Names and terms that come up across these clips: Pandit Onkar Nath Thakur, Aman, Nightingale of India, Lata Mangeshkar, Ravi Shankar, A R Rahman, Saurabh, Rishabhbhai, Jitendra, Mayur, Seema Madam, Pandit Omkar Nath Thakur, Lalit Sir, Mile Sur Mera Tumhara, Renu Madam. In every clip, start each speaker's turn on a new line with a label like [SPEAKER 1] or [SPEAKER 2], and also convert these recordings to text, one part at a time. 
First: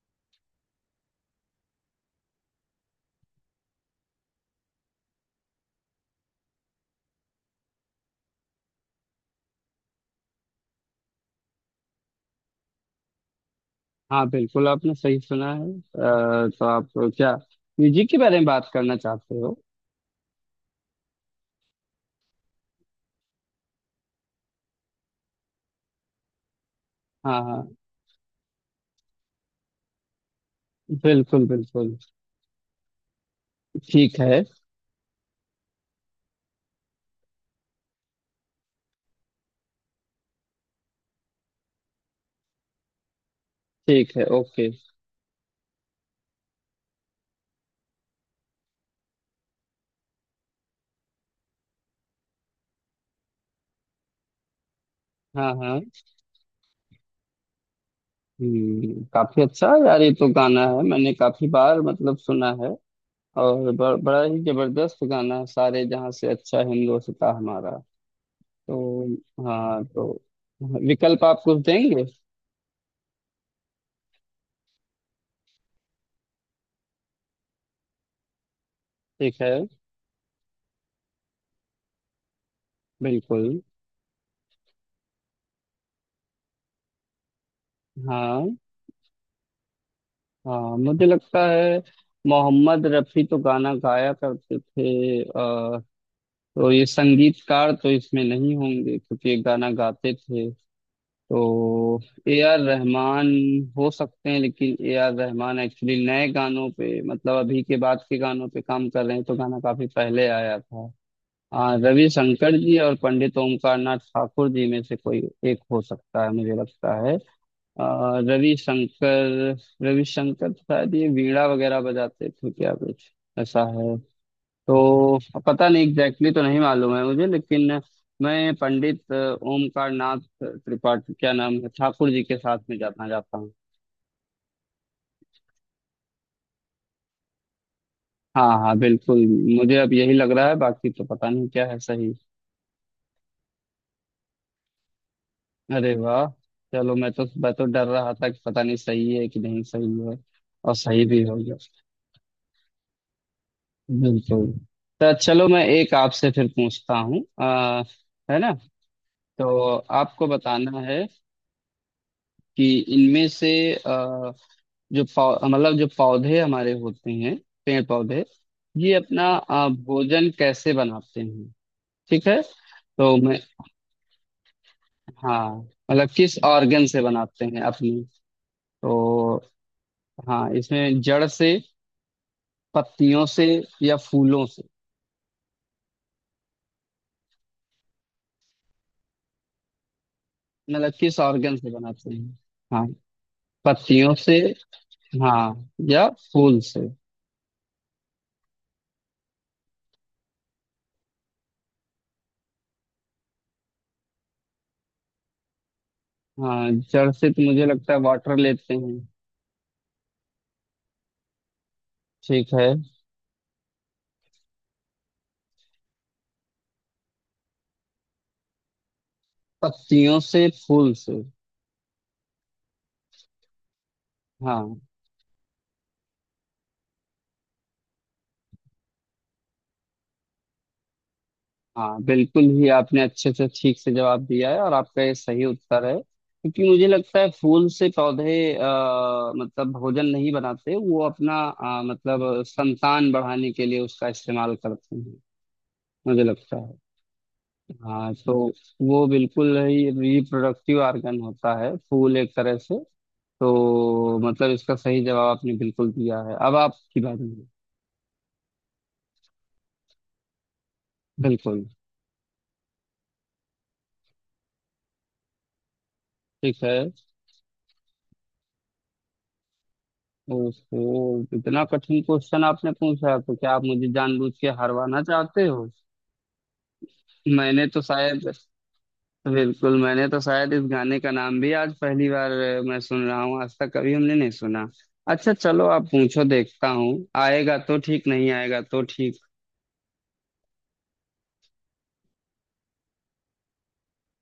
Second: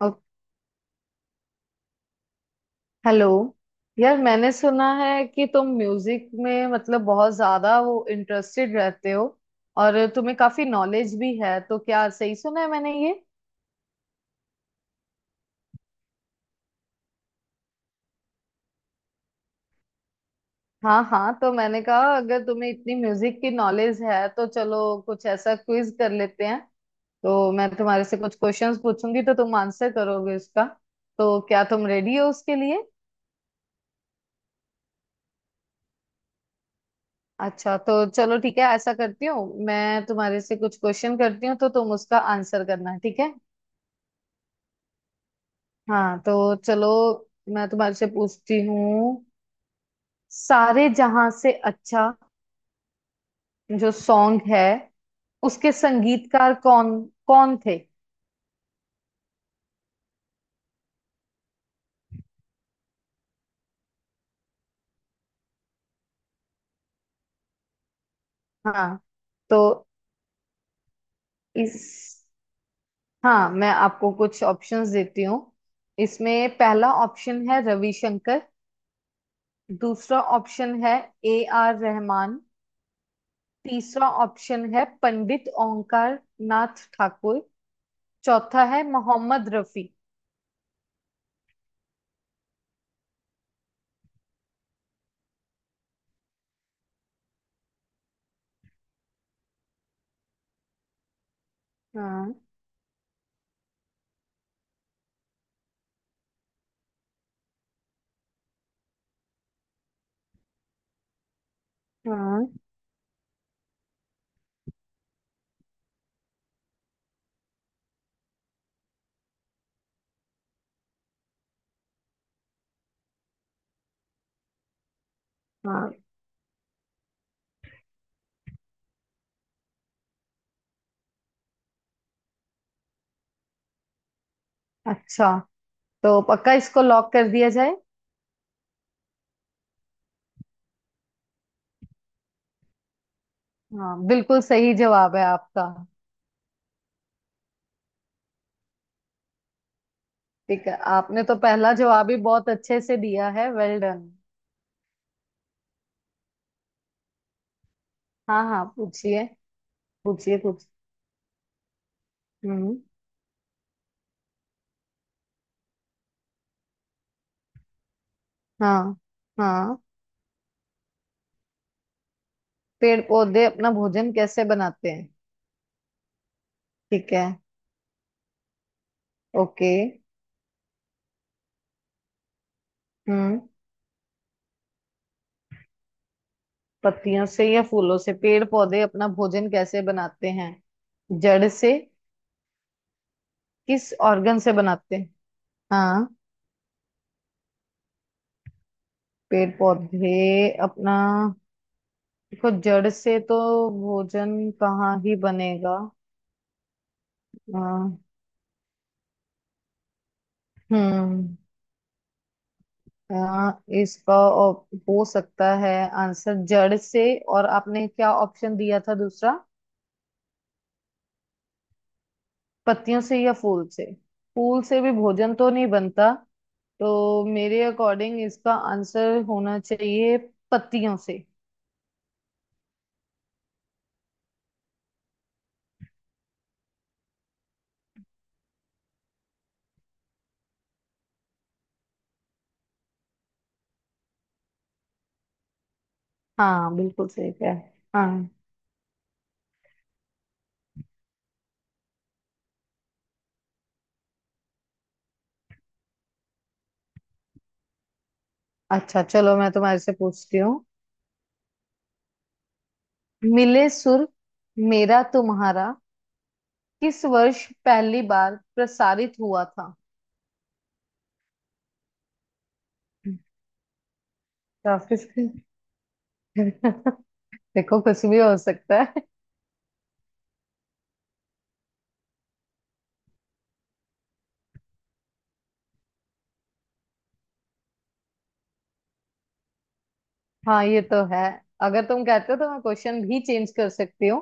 [SPEAKER 1] अ- hello यार। मैंने सुना है कि तुम म्यूजिक में मतलब बहुत ज्यादा वो इंटरेस्टेड रहते हो और तुम्हें काफी नॉलेज भी है, तो क्या सही सुना है मैंने ये?
[SPEAKER 2] हाँ, बिल्कुल आपने सही सुना है। तो आप क्या म्यूजिक के बारे में बात करना चाहते हो?
[SPEAKER 1] हाँ हाँ, तो मैंने कहा अगर तुम्हें इतनी म्यूजिक की नॉलेज है तो चलो कुछ ऐसा क्विज कर लेते हैं।
[SPEAKER 2] हाँ
[SPEAKER 1] तो मैं
[SPEAKER 2] हाँ,
[SPEAKER 1] तुम्हारे से कुछ क्वेश्चंस पूछूंगी, तो तुम आंसर करोगे उसका। तो
[SPEAKER 2] बिल्कुल
[SPEAKER 1] क्या तुम
[SPEAKER 2] बिल्कुल।
[SPEAKER 1] रेडी हो उसके लिए?
[SPEAKER 2] ठीक है।
[SPEAKER 1] अच्छा, तो चलो ठीक है, ऐसा करती हूँ, मैं तुम्हारे से कुछ क्वेश्चन करती हूँ तो तुम उसका आंसर करना, ठीक है?
[SPEAKER 2] ठीक है, ओके।
[SPEAKER 1] हाँ तो चलो, मैं तुम्हारे से पूछती हूँ। सारे जहां से अच्छा जो सॉन्ग है
[SPEAKER 2] हाँ
[SPEAKER 1] उसके
[SPEAKER 2] हाँ।
[SPEAKER 1] संगीतकार कौन कौन थे?
[SPEAKER 2] काफी अच्छा यार, ये तो गाना है, मैंने काफी बार मतलब सुना है। और बड़ा ही जबरदस्त गाना है, सारे जहाँ से अच्छा हिंदोस्तां हमारा।
[SPEAKER 1] हाँ
[SPEAKER 2] तो।
[SPEAKER 1] तो
[SPEAKER 2] हाँ तो विकल्प आप कुछ
[SPEAKER 1] इस
[SPEAKER 2] देंगे?
[SPEAKER 1] हाँ, मैं आपको कुछ ऑप्शंस देती हूँ। इसमें पहला ऑप्शन है रविशंकर।
[SPEAKER 2] ठीक है।
[SPEAKER 1] दूसरा ऑप्शन है ए आर रहमान।
[SPEAKER 2] बिल्कुल।
[SPEAKER 1] तीसरा ऑप्शन है पंडित ओंकार नाथ ठाकुर।
[SPEAKER 2] हाँ
[SPEAKER 1] चौथा है मोहम्मद रफी।
[SPEAKER 2] हाँ, मुझे लगता है मोहम्मद रफी तो गाना गाया करते थे, तो ये संगीतकार तो इसमें नहीं होंगे क्योंकि ये गाना गाते थे। तो
[SPEAKER 1] हाँ
[SPEAKER 2] ए आर रहमान हो सकते हैं, लेकिन ए आर रहमान एक्चुअली नए गानों पे, मतलब अभी के बाद के गानों पे काम कर रहे हैं, तो गाना काफी पहले आया था।
[SPEAKER 1] हाँ
[SPEAKER 2] रविशंकर जी और पंडित ओमकार नाथ ठाकुर जी में से कोई एक हो सकता है, मुझे लगता है। रविशंकर रविशंकर शायद ये वीणा वगैरह बजाते थे, क्या कुछ ऐसा है। तो पता नहीं,
[SPEAKER 1] हाँ।
[SPEAKER 2] एग्जैक्टली तो नहीं मालूम है मुझे, लेकिन मैं पंडित ओमकार नाथ त्रिपाठी, क्या नाम है, ठाकुर जी के साथ में जाना जाता हूँ।
[SPEAKER 1] अच्छा, तो पक्का इसको लॉक कर दिया जाए?
[SPEAKER 2] हाँ हाँ बिल्कुल, मुझे अब यही लग रहा है, बाकी तो पता नहीं क्या है सही।
[SPEAKER 1] हाँ बिल्कुल सही जवाब है आपका।
[SPEAKER 2] अरे वाह! चलो, मैं तो डर रहा था कि पता नहीं सही है कि नहीं सही है।
[SPEAKER 1] ठीक
[SPEAKER 2] और
[SPEAKER 1] है,
[SPEAKER 2] सही भी
[SPEAKER 1] आपने तो
[SPEAKER 2] हो गया,
[SPEAKER 1] पहला जवाब ही बहुत अच्छे से दिया है, वेल डन।
[SPEAKER 2] बिल्कुल। तो चलो, मैं एक आपसे फिर पूछता हूँ। है
[SPEAKER 1] हाँ
[SPEAKER 2] ना,
[SPEAKER 1] हाँ पूछिए।
[SPEAKER 2] तो आपको
[SPEAKER 1] पूछिए कुछ।
[SPEAKER 2] बताना है कि
[SPEAKER 1] हम्म।
[SPEAKER 2] इनमें से अ, जो पौ मतलब जो पौधे हमारे होते हैं, पेड़ पौधे, ये
[SPEAKER 1] हाँ
[SPEAKER 2] अपना
[SPEAKER 1] हाँ।
[SPEAKER 2] भोजन कैसे बनाते हैं? ठीक है।
[SPEAKER 1] पेड़
[SPEAKER 2] तो मैं,
[SPEAKER 1] पौधे अपना भोजन कैसे बनाते हैं?
[SPEAKER 2] हाँ, मतलब किस ऑर्गन से
[SPEAKER 1] ठीक है,
[SPEAKER 2] बनाते हैं अपनी, तो
[SPEAKER 1] ओके।
[SPEAKER 2] हाँ, इसमें जड़ से, पत्तियों
[SPEAKER 1] हम्म।
[SPEAKER 2] से या फूलों से,
[SPEAKER 1] पत्तियों से या फूलों से पेड़ पौधे अपना भोजन कैसे बनाते हैं?
[SPEAKER 2] मतलब किस
[SPEAKER 1] जड़
[SPEAKER 2] ऑर्गन से
[SPEAKER 1] से?
[SPEAKER 2] बनाते हैं। हाँ,
[SPEAKER 1] किस
[SPEAKER 2] पत्तियों से।
[SPEAKER 1] ऑर्गन से बनाते हैं?
[SPEAKER 2] हाँ, या
[SPEAKER 1] हाँ।
[SPEAKER 2] फूल से।
[SPEAKER 1] पेड़ पौधे अपना, देखो जड़ से तो भोजन कहाँ ही बनेगा।
[SPEAKER 2] हाँ, जड़ से तो
[SPEAKER 1] अ,
[SPEAKER 2] मुझे लगता है वाटर लेते हैं।
[SPEAKER 1] हम्म।
[SPEAKER 2] ठीक है।
[SPEAKER 1] हो सकता है आंसर जड़ से। और आपने क्या ऑप्शन दिया था दूसरा?
[SPEAKER 2] पत्तियों से, फूल से।
[SPEAKER 1] पत्तियों से या फूल से। फूल
[SPEAKER 2] हाँ
[SPEAKER 1] से भी भोजन तो नहीं बनता, तो मेरे अकॉर्डिंग इसका आंसर होना चाहिए पत्तियों से।
[SPEAKER 2] हाँ, बिल्कुल ही आपने अच्छे से, ठीक से जवाब दिया है, और आपका ये सही उत्तर है, क्योंकि मुझे लगता है फूल से पौधे मतलब भोजन नहीं बनाते, वो अपना मतलब संतान बढ़ाने के लिए उसका इस्तेमाल करते हैं, मुझे लगता है।
[SPEAKER 1] हाँ बिल्कुल सही है।
[SPEAKER 2] हाँ
[SPEAKER 1] हाँ।
[SPEAKER 2] तो वो बिल्कुल ही रिप्रोडक्टिव ऑर्गन होता है फूल, एक तरह से। तो मतलब इसका सही जवाब आपने बिल्कुल दिया है, अब आपकी बारी है।
[SPEAKER 1] अच्छा, चलो मैं तुम्हारे से पूछती हूँ।
[SPEAKER 2] बिल्कुल।
[SPEAKER 1] मिले सुर मेरा तुम्हारा
[SPEAKER 2] ठीक है।
[SPEAKER 1] किस वर्ष पहली बार प्रसारित हुआ था?
[SPEAKER 2] ओहो, इतना कठिन क्वेश्चन आपने पूछा है, तो क्या आप मुझे जानबूझ के हरवाना
[SPEAKER 1] ऑफिस के।
[SPEAKER 2] चाहते हो? मैंने तो
[SPEAKER 1] देखो, कुछ भी
[SPEAKER 2] शायद,
[SPEAKER 1] हो सकता है।
[SPEAKER 2] बिल्कुल, मैंने तो शायद इस गाने का नाम भी आज पहली बार मैं सुन रहा हूँ, आज तक कभी हमने नहीं सुना। अच्छा चलो आप पूछो, देखता हूँ, आएगा तो ठीक, नहीं आएगा तो ठीक।
[SPEAKER 1] हाँ ये तो है, अगर तुम कहते हो तो मैं क्वेश्चन भी चेंज कर सकती हूँ।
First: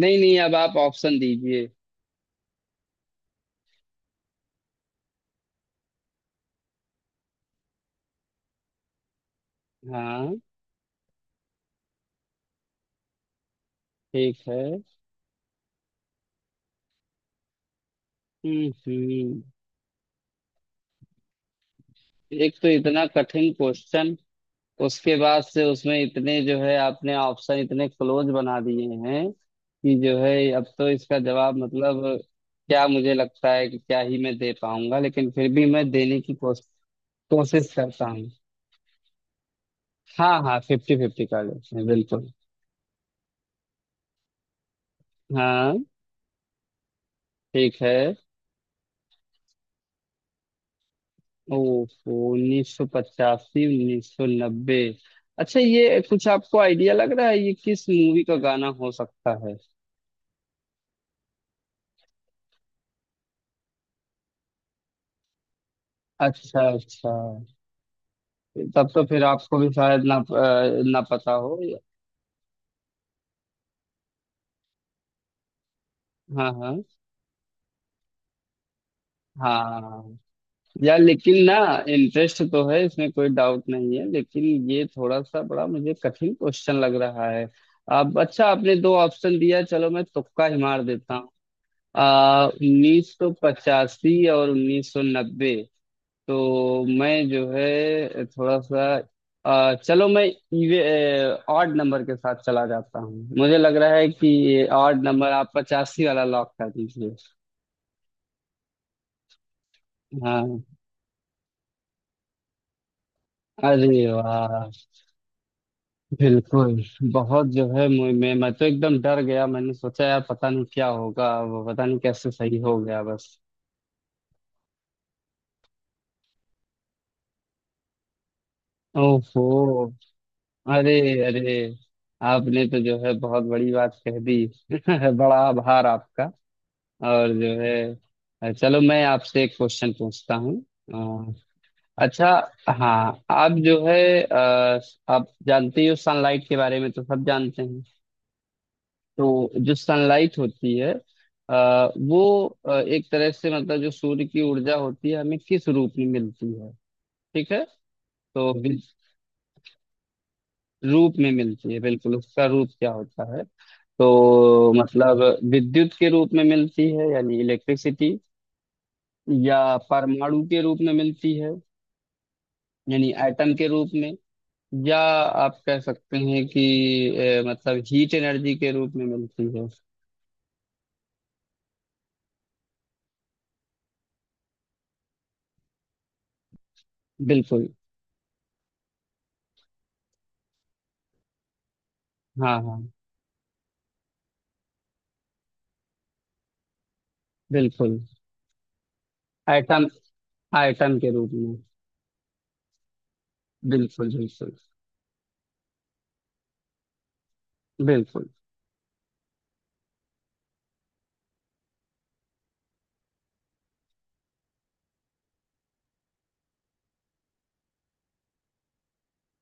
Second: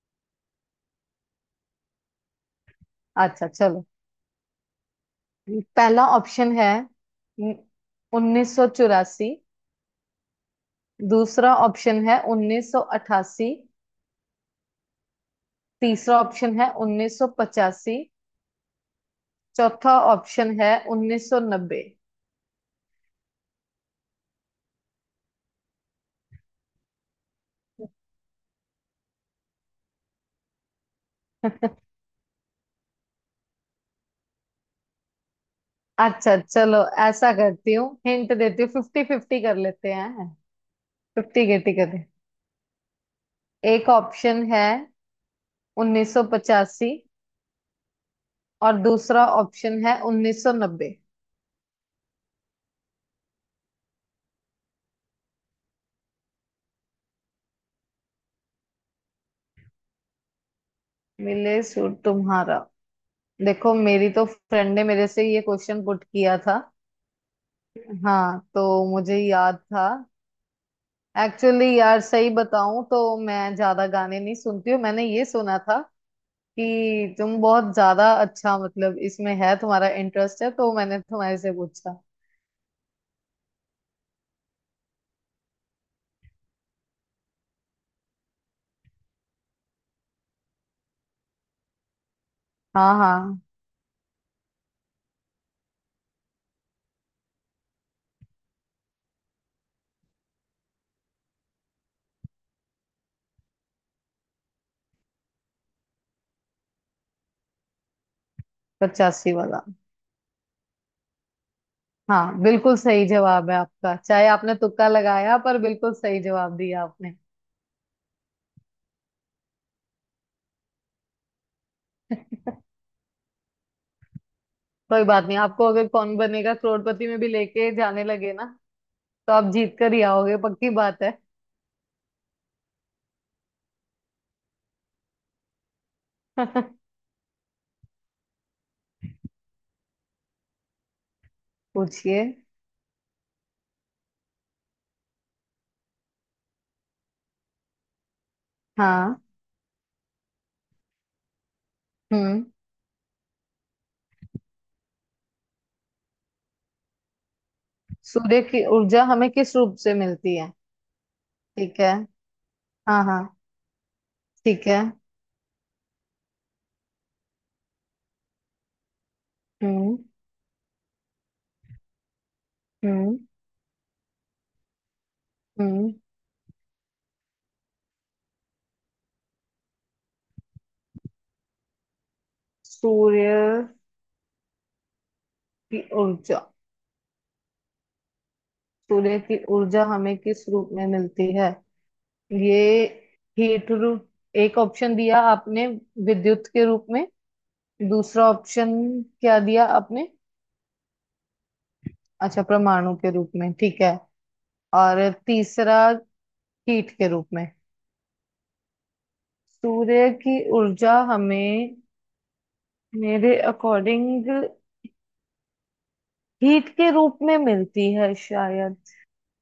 [SPEAKER 2] नहीं नहीं, अब आप ऑप्शन दीजिए।
[SPEAKER 1] अच्छा चलो, पहला ऑप्शन है 1984।
[SPEAKER 2] हाँ।
[SPEAKER 1] दूसरा ऑप्शन है 1988।
[SPEAKER 2] ठीक है।
[SPEAKER 1] तीसरा ऑप्शन है 1985।
[SPEAKER 2] हम्म।
[SPEAKER 1] चौथा ऑप्शन है 1990।
[SPEAKER 2] एक तो इतना कठिन क्वेश्चन, उसके बाद से उसमें इतने जो है आपने ऑप्शन इतने क्लोज बना दिए हैं कि जो है अब तो इसका जवाब, मतलब, क्या मुझे लगता है कि क्या ही मैं दे पाऊंगा, लेकिन फिर भी मैं देने की
[SPEAKER 1] अच्छा, चलो ऐसा
[SPEAKER 2] कोशिश
[SPEAKER 1] करती हूँ,
[SPEAKER 2] करता हूँ।
[SPEAKER 1] हिंट देती हूँ, फिफ्टी फिफ्टी कर लेते हैं।
[SPEAKER 2] हाँ हाँ, फिफ्टी फिफ्टी कर
[SPEAKER 1] फिफ्टी के
[SPEAKER 2] लेते हैं,
[SPEAKER 1] टिकट है।
[SPEAKER 2] बिल्कुल।
[SPEAKER 1] एक ऑप्शन है
[SPEAKER 2] हाँ।
[SPEAKER 1] 1985
[SPEAKER 2] ठीक है।
[SPEAKER 1] और दूसरा ऑप्शन है 1990।
[SPEAKER 2] ओहो, 1985, 1990। अच्छा, ये कुछ आपको आइडिया लग रहा है, ये किस मूवी का गाना हो सकता है?
[SPEAKER 1] मिले सूट तुम्हारा, देखो मेरी तो फ्रेंड ने मेरे से ये क्वेश्चन पुट किया
[SPEAKER 2] अच्छा
[SPEAKER 1] था।
[SPEAKER 2] अच्छा।
[SPEAKER 1] हाँ तो
[SPEAKER 2] तब तो
[SPEAKER 1] मुझे
[SPEAKER 2] फिर
[SPEAKER 1] याद
[SPEAKER 2] आपको भी
[SPEAKER 1] था।
[SPEAKER 2] शायद ना, ना पता हो।
[SPEAKER 1] एक्चुअली यार, सही बताऊं तो मैं ज्यादा गाने नहीं सुनती हूँ, मैंने ये सुना था
[SPEAKER 2] हाँ हाँ
[SPEAKER 1] कि तुम बहुत ज्यादा अच्छा मतलब इसमें है, तुम्हारा
[SPEAKER 2] हाँ।
[SPEAKER 1] इंटरेस्ट है तो
[SPEAKER 2] यार
[SPEAKER 1] मैंने
[SPEAKER 2] लेकिन
[SPEAKER 1] तुम्हारे से
[SPEAKER 2] ना,
[SPEAKER 1] पूछा।
[SPEAKER 2] इंटरेस्ट तो है, इसमें कोई डाउट नहीं है, लेकिन ये थोड़ा सा बड़ा मुझे कठिन क्वेश्चन लग रहा है। अब अच्छा, आपने दो ऑप्शन दिया, चलो मैं तुक्का ही मार देता हूँ। आ
[SPEAKER 1] हाँ
[SPEAKER 2] उन्नीस सौ
[SPEAKER 1] हाँ।
[SPEAKER 2] पचासी और 1990। तो मैं जो है थोड़ा सा, चलो मैं इवे ऑड नंबर के साथ चला जाता हूँ, मुझे लग रहा है कि ये ऑड नंबर, आप 85 वाला लॉक कर दीजिए।
[SPEAKER 1] पचासी वाला।
[SPEAKER 2] हाँ।
[SPEAKER 1] हाँ बिल्कुल सही जवाब है आपका,
[SPEAKER 2] अरे
[SPEAKER 1] चाहे आपने
[SPEAKER 2] वाह,
[SPEAKER 1] तुक्का लगाया पर बिल्कुल सही जवाब
[SPEAKER 2] बिल्कुल।
[SPEAKER 1] दिया आपने।
[SPEAKER 2] बहुत जो है मुझ में, मैं तो एकदम डर गया, मैंने सोचा यार पता नहीं क्या होगा, वो पता नहीं कैसे सही हो गया बस।
[SPEAKER 1] कोई बात नहीं, आपको अगर कौन बनेगा करोड़पति में भी लेके जाने लगे ना, तो
[SPEAKER 2] ओहो।
[SPEAKER 1] आप जीत कर ही आओगे, पक्की
[SPEAKER 2] अरे,
[SPEAKER 1] बात है।
[SPEAKER 2] अरे, आपने तो जो है बहुत बड़ी बात कह दी। बड़ा आभार आपका। और जो है चलो मैं आपसे एक क्वेश्चन पूछता हूँ। अ,
[SPEAKER 1] पूछिए।
[SPEAKER 2] अच्छा। हाँ, आप जो है अ, आप जानते ही हो, सनलाइट के बारे में तो सब जानते हैं।
[SPEAKER 1] हाँ।
[SPEAKER 2] तो जो सनलाइट होती है,
[SPEAKER 1] हम्म।
[SPEAKER 2] वो एक तरह से मतलब जो सूर्य की ऊर्जा होती है, हमें किस रूप में मिलती है? ठीक है।
[SPEAKER 1] सूर्य
[SPEAKER 2] तो
[SPEAKER 1] की ऊर्जा हमें किस रूप से मिलती है?
[SPEAKER 2] रूप में मिलती है,
[SPEAKER 1] ठीक है।
[SPEAKER 2] बिल्कुल, उसका रूप क्या
[SPEAKER 1] हाँ हाँ।
[SPEAKER 2] होता है?
[SPEAKER 1] ठीक
[SPEAKER 2] तो
[SPEAKER 1] है।
[SPEAKER 2] मतलब विद्युत के रूप में मिलती है, यानी इलेक्ट्रिसिटी, या
[SPEAKER 1] हम्म।
[SPEAKER 2] परमाणु के रूप में मिलती है, यानी
[SPEAKER 1] हम्म।
[SPEAKER 2] एटम के रूप में, या आप कह
[SPEAKER 1] हम्म।
[SPEAKER 2] सकते हैं कि मतलब हीट एनर्जी के रूप में मिलती है।
[SPEAKER 1] सूर्य की ऊर्जा,
[SPEAKER 2] बिल्कुल।
[SPEAKER 1] सूर्य की ऊर्जा हमें किस रूप में मिलती है
[SPEAKER 2] हाँ हाँ,
[SPEAKER 1] ये? हीट रूप। एक ऑप्शन दिया आपने विद्युत के रूप में।
[SPEAKER 2] बिल्कुल।
[SPEAKER 1] दूसरा ऑप्शन क्या दिया
[SPEAKER 2] एटम
[SPEAKER 1] आपने?
[SPEAKER 2] एटम के रूप में।
[SPEAKER 1] अच्छा, परमाणु के रूप में, ठीक है।
[SPEAKER 2] बिल्कुल बिल्कुल
[SPEAKER 1] और तीसरा हीट के रूप में।
[SPEAKER 2] बिल्कुल।
[SPEAKER 1] सूर्य की ऊर्जा हमें, मेरे अकॉर्डिंग, हीट के रूप में मिलती है शायद।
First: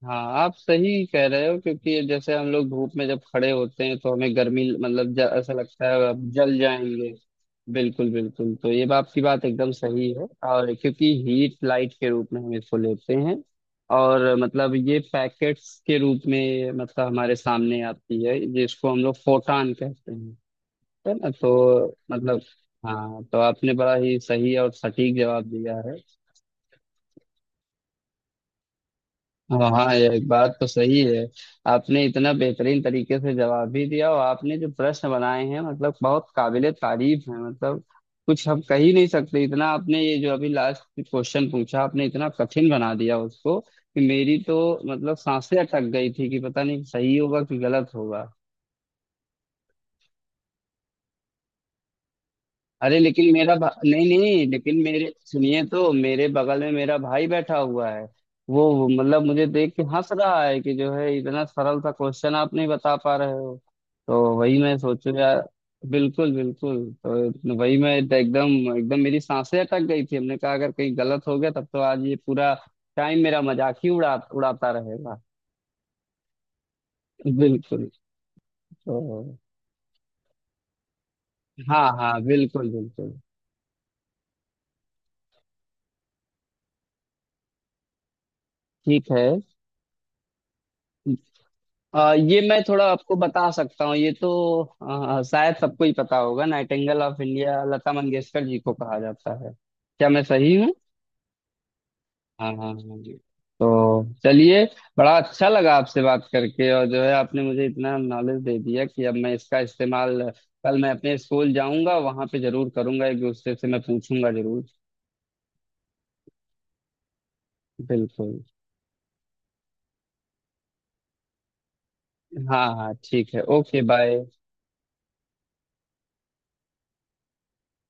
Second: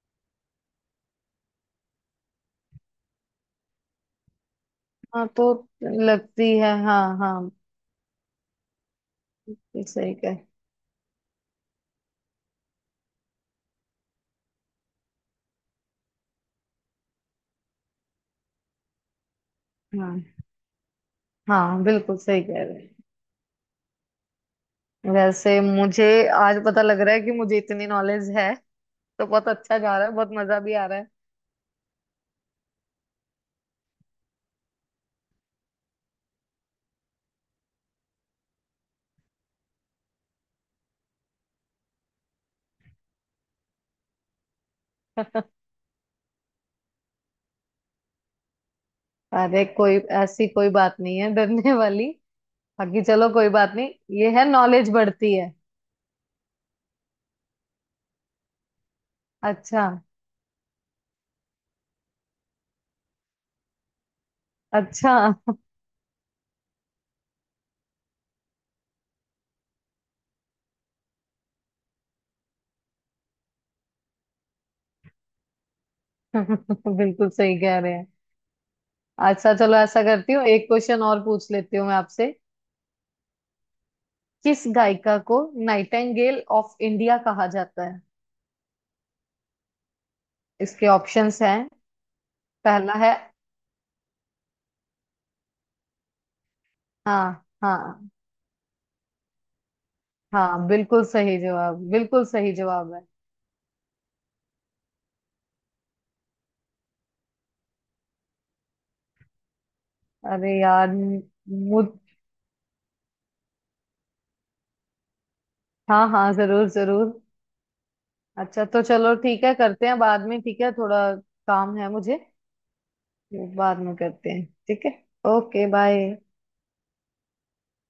[SPEAKER 2] हाँ आप सही कह रहे हो, क्योंकि जैसे हम लोग धूप में जब खड़े होते हैं तो हमें गर्मी, मतलब
[SPEAKER 1] हाँ तो
[SPEAKER 2] ऐसा लगता है अब
[SPEAKER 1] लगती
[SPEAKER 2] जल
[SPEAKER 1] है, हाँ
[SPEAKER 2] जाएंगे।
[SPEAKER 1] हाँ।
[SPEAKER 2] बिल्कुल बिल्कुल, तो ये बात की बात एकदम सही
[SPEAKER 1] सही
[SPEAKER 2] है,
[SPEAKER 1] कह
[SPEAKER 2] और क्योंकि हीट लाइट के रूप में हम इसको लेते हैं, और मतलब ये पैकेट्स के रूप में मतलब हमारे सामने आती है, जिसको हम लोग फोटान कहते
[SPEAKER 1] हाँ
[SPEAKER 2] हैं, है ना,
[SPEAKER 1] हाँ
[SPEAKER 2] तो
[SPEAKER 1] बिल्कुल
[SPEAKER 2] मतलब।
[SPEAKER 1] सही कह रहे हैं।
[SPEAKER 2] हाँ तो आपने बड़ा ही सही और सटीक जवाब
[SPEAKER 1] वैसे
[SPEAKER 2] दिया है।
[SPEAKER 1] मुझे आज पता लग रहा है कि मुझे इतनी नॉलेज है, तो बहुत
[SPEAKER 2] हाँ
[SPEAKER 1] अच्छा
[SPEAKER 2] हाँ,
[SPEAKER 1] जा रहा
[SPEAKER 2] ये
[SPEAKER 1] है,
[SPEAKER 2] एक
[SPEAKER 1] बहुत
[SPEAKER 2] बात
[SPEAKER 1] मजा
[SPEAKER 2] तो
[SPEAKER 1] भी आ
[SPEAKER 2] सही
[SPEAKER 1] रहा
[SPEAKER 2] है। आपने इतना बेहतरीन तरीके से जवाब भी दिया, और आपने जो प्रश्न बनाए हैं, मतलब बहुत काबिले तारीफ है, मतलब कुछ हम कह ही नहीं सकते। इतना आपने ये जो अभी लास्ट क्वेश्चन पूछा, आपने इतना कठिन बना दिया उसको, कि मेरी तो मतलब
[SPEAKER 1] है।
[SPEAKER 2] सांसें अटक गई थी कि पता नहीं सही होगा कि गलत होगा।
[SPEAKER 1] अरे कोई ऐसी कोई बात नहीं है डरने वाली,
[SPEAKER 2] अरे
[SPEAKER 1] बाकी चलो
[SPEAKER 2] लेकिन
[SPEAKER 1] कोई बात नहीं।
[SPEAKER 2] नहीं
[SPEAKER 1] ये है,
[SPEAKER 2] नहीं, लेकिन
[SPEAKER 1] नॉलेज
[SPEAKER 2] मेरे
[SPEAKER 1] बढ़ती है।
[SPEAKER 2] सुनिए, तो मेरे बगल में मेरा भाई बैठा हुआ है। वो मतलब मुझे देख के
[SPEAKER 1] अच्छा।
[SPEAKER 2] हंस रहा है, कि जो है इतना सरल सा क्वेश्चन आप नहीं बता पा रहे हो, तो वही मैं सोचू
[SPEAKER 1] अच्छा।
[SPEAKER 2] यार। बिल्कुल बिल्कुल, तो वही मैं तो एकदम एकदम मेरी सांसें अटक गई थी, हमने कहा अगर कहीं गलत हो गया तब तो आज ये पूरा टाइम मेरा मजाक ही उड़ा उड़ाता रहेगा।
[SPEAKER 1] बिल्कुल सही कह
[SPEAKER 2] बिल्कुल।
[SPEAKER 1] रहे हैं।
[SPEAKER 2] तो
[SPEAKER 1] अच्छा, चलो ऐसा करती हूँ, एक क्वेश्चन और पूछ लेती
[SPEAKER 2] हाँ
[SPEAKER 1] हूँ मैं
[SPEAKER 2] हाँ,
[SPEAKER 1] आपसे।
[SPEAKER 2] बिल्कुल बिल्कुल।
[SPEAKER 1] किस गायिका को नाइटिंगेल ऑफ इंडिया कहा जाता है?
[SPEAKER 2] ठीक है।
[SPEAKER 1] इसके ऑप्शंस हैं,
[SPEAKER 2] ये मैं थोड़ा
[SPEAKER 1] पहला है।
[SPEAKER 2] आपको बता सकता हूँ, ये तो शायद सबको ही पता होगा, नाइटिंगेल ऑफ
[SPEAKER 1] हाँ
[SPEAKER 2] इंडिया लता
[SPEAKER 1] हाँ।
[SPEAKER 2] मंगेशकर जी को कहा जाता है। क्या मैं सही
[SPEAKER 1] हाँ
[SPEAKER 2] हूँ?
[SPEAKER 1] बिल्कुल सही जवाब, बिल्कुल
[SPEAKER 2] हाँ
[SPEAKER 1] सही
[SPEAKER 2] हाँ
[SPEAKER 1] जवाब
[SPEAKER 2] हाँ
[SPEAKER 1] है।
[SPEAKER 2] जी। तो चलिए, बड़ा अच्छा लगा आपसे बात करके, और जो है आपने मुझे इतना नॉलेज दे दिया कि अब मैं इसका इस्तेमाल,
[SPEAKER 1] अरे
[SPEAKER 2] कल मैं
[SPEAKER 1] यार
[SPEAKER 2] अपने स्कूल
[SPEAKER 1] मुझ
[SPEAKER 2] जाऊंगा वहां पे जरूर करूंगा, एक दूसरे से मैं पूछूंगा जरूर।
[SPEAKER 1] हाँ हाँ जरूर जरूर।
[SPEAKER 2] बिल्कुल।
[SPEAKER 1] अच्छा तो चलो ठीक है, करते हैं बाद में, ठीक है, थोड़ा काम है मुझे।
[SPEAKER 2] हाँ हाँ ठीक है,
[SPEAKER 1] वो बाद
[SPEAKER 2] ओके
[SPEAKER 1] में
[SPEAKER 2] बाय।
[SPEAKER 1] करते हैं, ठीक है, ओके बाय।